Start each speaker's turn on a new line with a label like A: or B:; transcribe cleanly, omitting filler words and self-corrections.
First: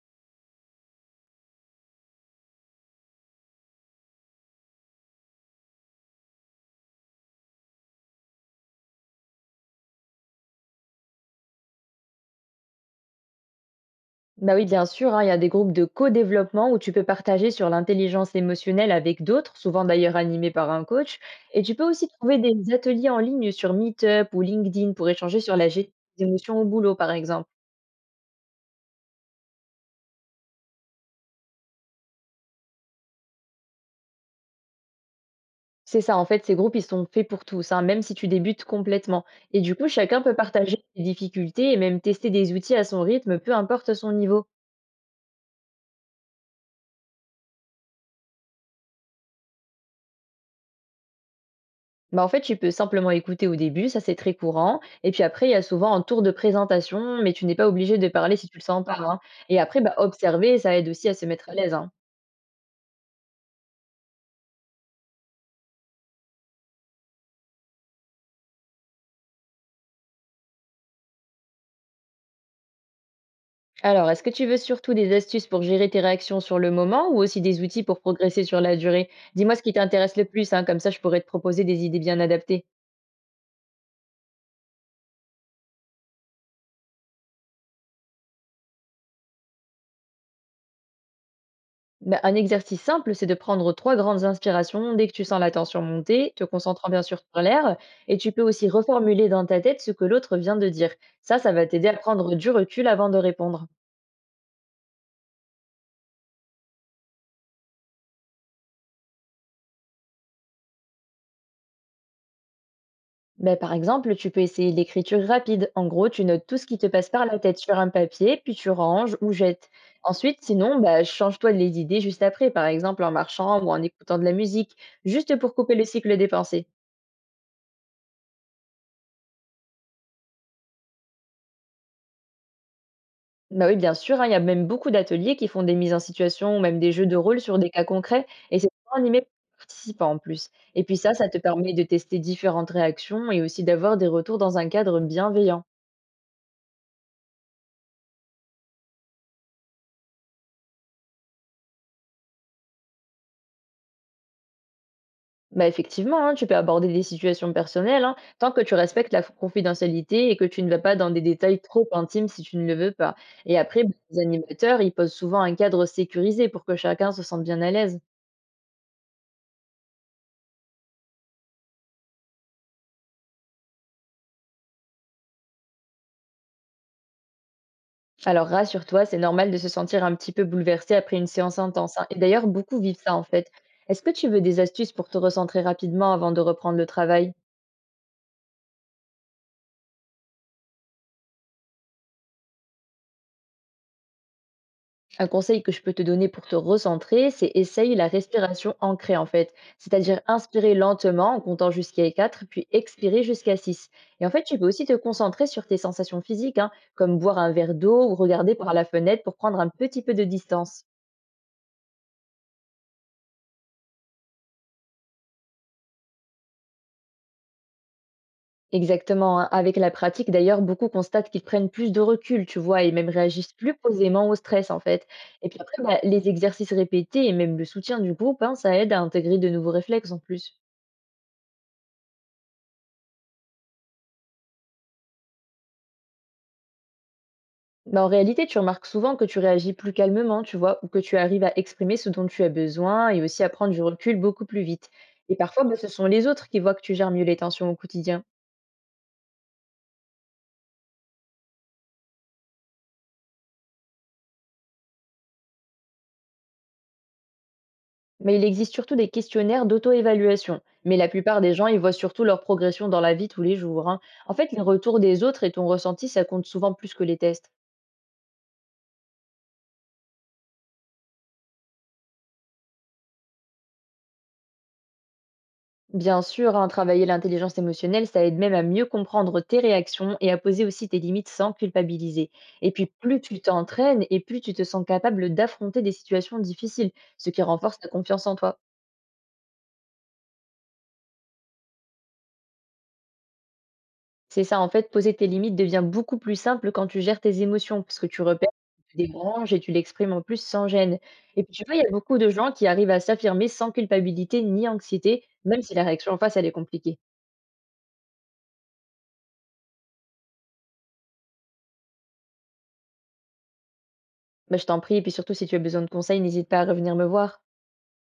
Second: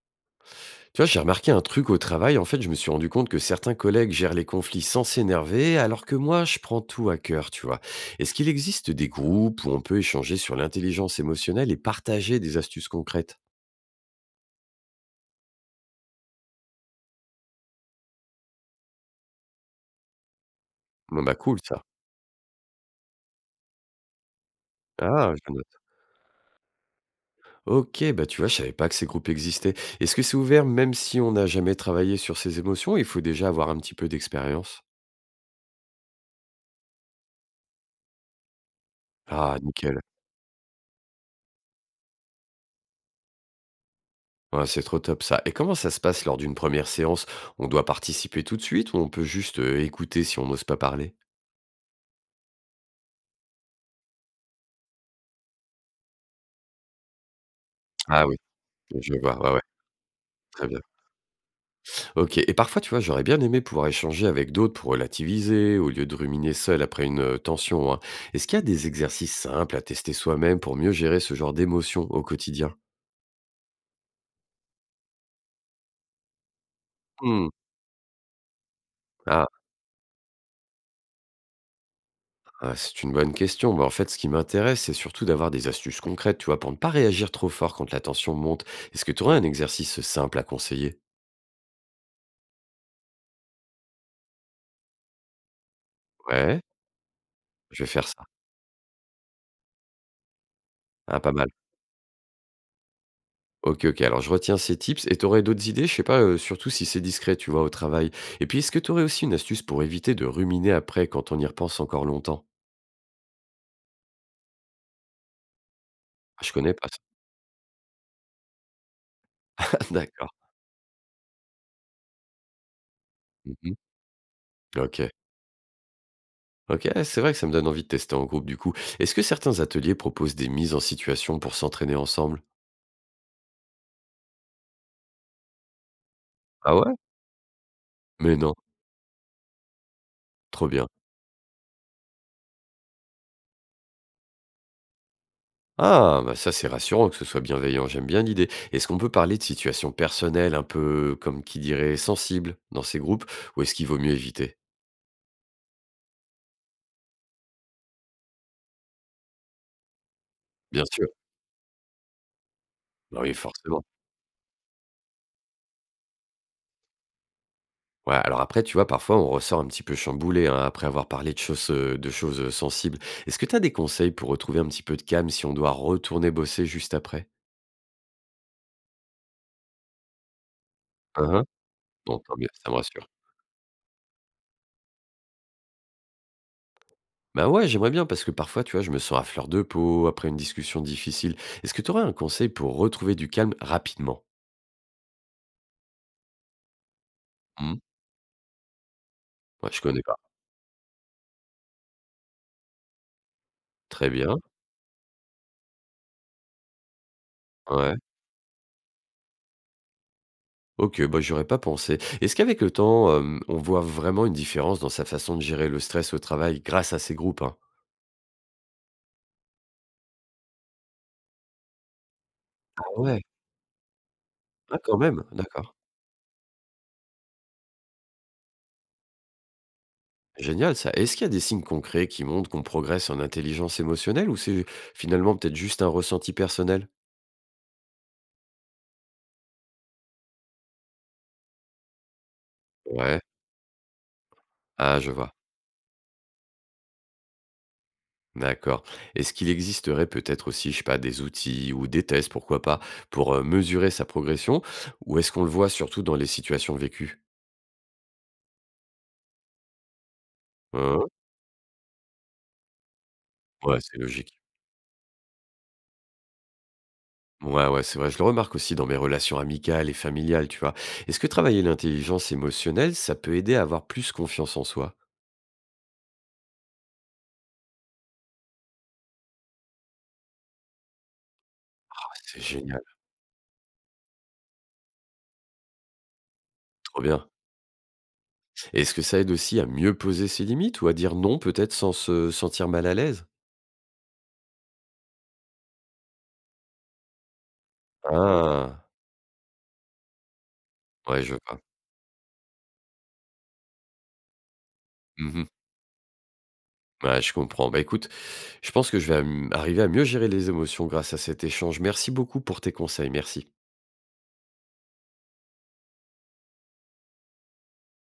A: Tu vois, j'ai remarqué un truc au travail. En fait, je me suis rendu compte que certains collègues gèrent les conflits sans s'énerver, alors que moi, je prends tout à cœur, tu vois. Est-ce qu'il existe des groupes où on peut échanger sur l'intelligence émotionnelle et partager des astuces concrètes?
B: Bah oui, bien sûr, hein, il y a des groupes de co-développement où tu peux partager sur l'intelligence émotionnelle avec d'autres, souvent d'ailleurs animés par un coach.
A: Bon, bah cool
B: Et tu
A: ça.
B: peux aussi trouver des ateliers en ligne sur Meetup ou LinkedIn pour
A: Ah,
B: échanger
A: je
B: sur la
A: note.
B: gestion des émotions au boulot, par exemple.
A: Ok, bah tu vois, je savais pas que ces groupes existaient. Est-ce que c'est ouvert même si on n'a jamais travaillé sur ses émotions? Il faut déjà avoir un petit peu d'expérience.
B: C'est ça, en fait, ces groupes, ils sont faits pour tous, hein, même si tu débutes complètement.
A: Ah,
B: Et du coup,
A: nickel.
B: chacun peut partager ses difficultés et même tester des outils à son rythme, peu importe son niveau.
A: Ouais, c'est trop top ça. Et comment ça se passe lors d'une première séance? On doit participer tout de suite ou on peut juste écouter si on n'ose pas parler?
B: Bah, en fait, tu peux simplement écouter au début, ça c'est très courant. Et puis après, il y a souvent un tour de présentation, mais tu n'es pas obligé de
A: Ah
B: parler
A: oui,
B: si tu le sens pas,
A: je
B: hein.
A: vois, ouais,
B: Et
A: ouais,
B: après, bah, observer,
A: très
B: ça
A: bien.
B: aide aussi à se mettre à l'aise, hein.
A: OK, et parfois, tu vois, j'aurais bien aimé pouvoir échanger avec d'autres pour relativiser, au lieu de ruminer seul après une, tension, hein. Est-ce qu'il y a des exercices simples à tester soi-même pour mieux gérer ce genre d'émotions au quotidien?
B: Alors, est-ce que tu veux surtout des astuces pour gérer tes réactions sur le moment ou aussi
A: Mmh.
B: des outils pour progresser sur la durée?
A: Ah,
B: Dis-moi ce qui t'intéresse le plus, hein, comme ça je pourrais te proposer des idées bien adaptées.
A: ah, c'est une bonne question. Bah, en fait, ce qui m'intéresse, c'est surtout d'avoir des astuces concrètes, tu vois, pour ne pas réagir trop fort quand la tension monte. Est-ce que tu aurais un exercice simple à conseiller?
B: Bah, un exercice simple, c'est de prendre trois grandes inspirations dès que tu sens la tension monter, te
A: Ouais,
B: concentrant bien sûr sur l'air,
A: je vais faire
B: et
A: ça.
B: tu peux aussi reformuler dans ta tête ce que l'autre vient de dire.
A: Ah, pas
B: Ça,
A: mal.
B: ça va t'aider à prendre du recul avant de répondre.
A: OK, OK. Alors je retiens ces tips et tu aurais d'autres idées? Je sais pas, surtout si c'est discret, tu vois, au travail? Et puis est-ce que tu aurais aussi une astuce pour éviter de ruminer après quand on y repense encore longtemps?
B: Bah, par exemple, tu peux essayer l'écriture rapide. En gros, tu
A: Ah,
B: notes
A: je
B: tout ce
A: connais
B: qui te
A: pas ça.
B: passe par la tête sur un papier, puis tu ranges ou jettes.
A: D'accord.
B: Ensuite, sinon, bah, change-toi les idées juste après, par exemple en marchant ou
A: Mmh.
B: en écoutant de la musique,
A: OK.
B: juste pour couper le cycle des pensées.
A: OK, ouais, c'est vrai que ça me donne envie de tester en groupe du coup. Est-ce que certains ateliers proposent des mises en situation pour s'entraîner ensemble?
B: Bah, oui, bien sûr, hein, il y a même beaucoup d'ateliers qui font des mises en situation ou
A: Ah
B: même des
A: ouais?
B: jeux de rôle sur des cas concrets
A: Mais non.
B: et c'est souvent animé par les participants en plus.
A: Trop
B: Et
A: bien.
B: puis ça te permet de tester différentes réactions et aussi d'avoir des retours dans un cadre bienveillant.
A: Ah, bah, ça, c'est rassurant que ce soit bienveillant, j'aime bien l'idée. Est-ce qu'on peut parler de situations personnelles un peu, comme qui dirait, sensibles dans ces groupes? Ou est-ce qu'il vaut mieux éviter?
B: Bah effectivement, hein, tu peux aborder des situations personnelles hein, tant que tu respectes la confidentialité et que tu ne vas
A: Bien
B: pas
A: sûr.
B: dans des détails trop intimes si tu ne le veux pas.
A: Bah oui,
B: Et après,
A: forcément.
B: bah, les animateurs, ils posent souvent un cadre sécurisé pour que chacun se sente bien à l'aise.
A: Ouais, alors après, tu vois, parfois, on ressort un petit peu chamboulé hein, après avoir parlé de choses, de choses sensibles. Est-ce que tu as des conseils pour retrouver un petit peu de calme si on doit retourner bosser juste après?
B: Alors rassure-toi, c'est normal de se sentir un petit peu bouleversé après une
A: Hein, hein.
B: séance intense, hein. Et
A: Bon, tant
B: d'ailleurs,
A: mieux, ça me
B: beaucoup vivent
A: rassure.
B: ça en fait. Est-ce que tu veux des astuces pour te recentrer rapidement avant de reprendre le travail?
A: Bah ouais, j'aimerais bien parce que parfois, tu vois, je me sens à fleur de peau après une discussion difficile. Est-ce que tu aurais un conseil pour retrouver du calme rapidement?
B: Un conseil que je peux te donner pour te recentrer, c'est
A: Hmm.
B: essaye la respiration ancrée en fait.
A: Ouais, je connais pas.
B: C'est-à-dire inspirer lentement en comptant jusqu'à 4, puis expirer jusqu'à 6.
A: Très
B: Et en
A: bien.
B: fait, tu peux aussi te concentrer sur tes sensations physiques, hein, comme boire un verre
A: Ouais.
B: d'eau ou regarder par la fenêtre pour prendre un petit peu de distance.
A: Ok, bah j'aurais pas pensé. Est-ce qu'avec le temps, on voit vraiment une différence dans sa façon de gérer le stress au travail grâce à ces groupes, hein?
B: Exactement, hein. Avec la pratique, d'ailleurs, beaucoup constatent qu'ils prennent plus de recul, tu vois,
A: Ah
B: et même
A: ouais.
B: réagissent plus posément au stress, en
A: Ah, quand
B: fait.
A: même,
B: Et puis
A: d'accord.
B: après, bah, les exercices répétés et même le soutien du groupe, hein, ça aide à intégrer de nouveaux réflexes en plus.
A: Génial ça. Est-ce qu'il y a des signes concrets qui montrent qu'on progresse en intelligence émotionnelle, ou c'est finalement peut-être juste un ressenti personnel?
B: Bah, en réalité, tu remarques souvent que tu réagis plus calmement, tu vois, ou que tu arrives à exprimer ce dont tu as besoin
A: Ouais.
B: et aussi à prendre du recul beaucoup plus vite.
A: Ah, je vois.
B: Et parfois, bah, ce sont les autres qui voient que tu gères mieux les tensions au quotidien.
A: D'accord. Est-ce qu'il existerait peut-être aussi, je sais pas, des outils ou des tests, pourquoi pas, pour mesurer sa progression? Ou est-ce qu'on le voit surtout dans les situations vécues?
B: Mais il existe surtout des questionnaires d'auto-évaluation. Mais
A: Hein.
B: la plupart des gens, ils voient surtout leur progression dans la vie tous les
A: Ouais,
B: jours,
A: c'est
B: hein. En
A: logique.
B: fait, les retours des autres et ton ressenti, ça compte souvent plus que les tests.
A: Ouais, ouais, c'est vrai. Je le remarque aussi dans mes relations amicales et familiales, tu vois. Est-ce que travailler l'intelligence émotionnelle, ça peut aider à avoir plus confiance en soi?
B: Bien sûr, hein, travailler l'intelligence émotionnelle, ça aide même à mieux comprendre tes réactions et à poser aussi tes limites sans
A: Ah,
B: culpabiliser.
A: c'est
B: Et
A: génial,
B: puis, plus tu t'entraînes et plus tu te sens capable d'affronter des situations difficiles,
A: trop bien.
B: ce qui renforce ta confiance en toi.
A: Est-ce que ça aide aussi à mieux poser ses limites ou à dire non peut-être sans se sentir mal à l'aise?
B: C'est ça, en fait, poser tes limites devient beaucoup plus simple quand tu gères tes émotions, parce que tu repères,
A: Ah!
B: tu débranches et tu l'exprimes en plus sans gêne.
A: Ouais, je
B: Et puis
A: vois.
B: tu vois, il y a beaucoup de gens qui arrivent à s'affirmer sans culpabilité ni anxiété,
A: Mmh.
B: même si la réaction en face, elle est compliquée.
A: Ouais, je comprends. Bah, écoute, je pense que je vais am arriver à mieux gérer les émotions grâce à cet échange. Merci beaucoup pour tes conseils. Merci.
B: Bah, je t'en prie, et puis surtout si tu as besoin de conseils, n'hésite pas à revenir me voir.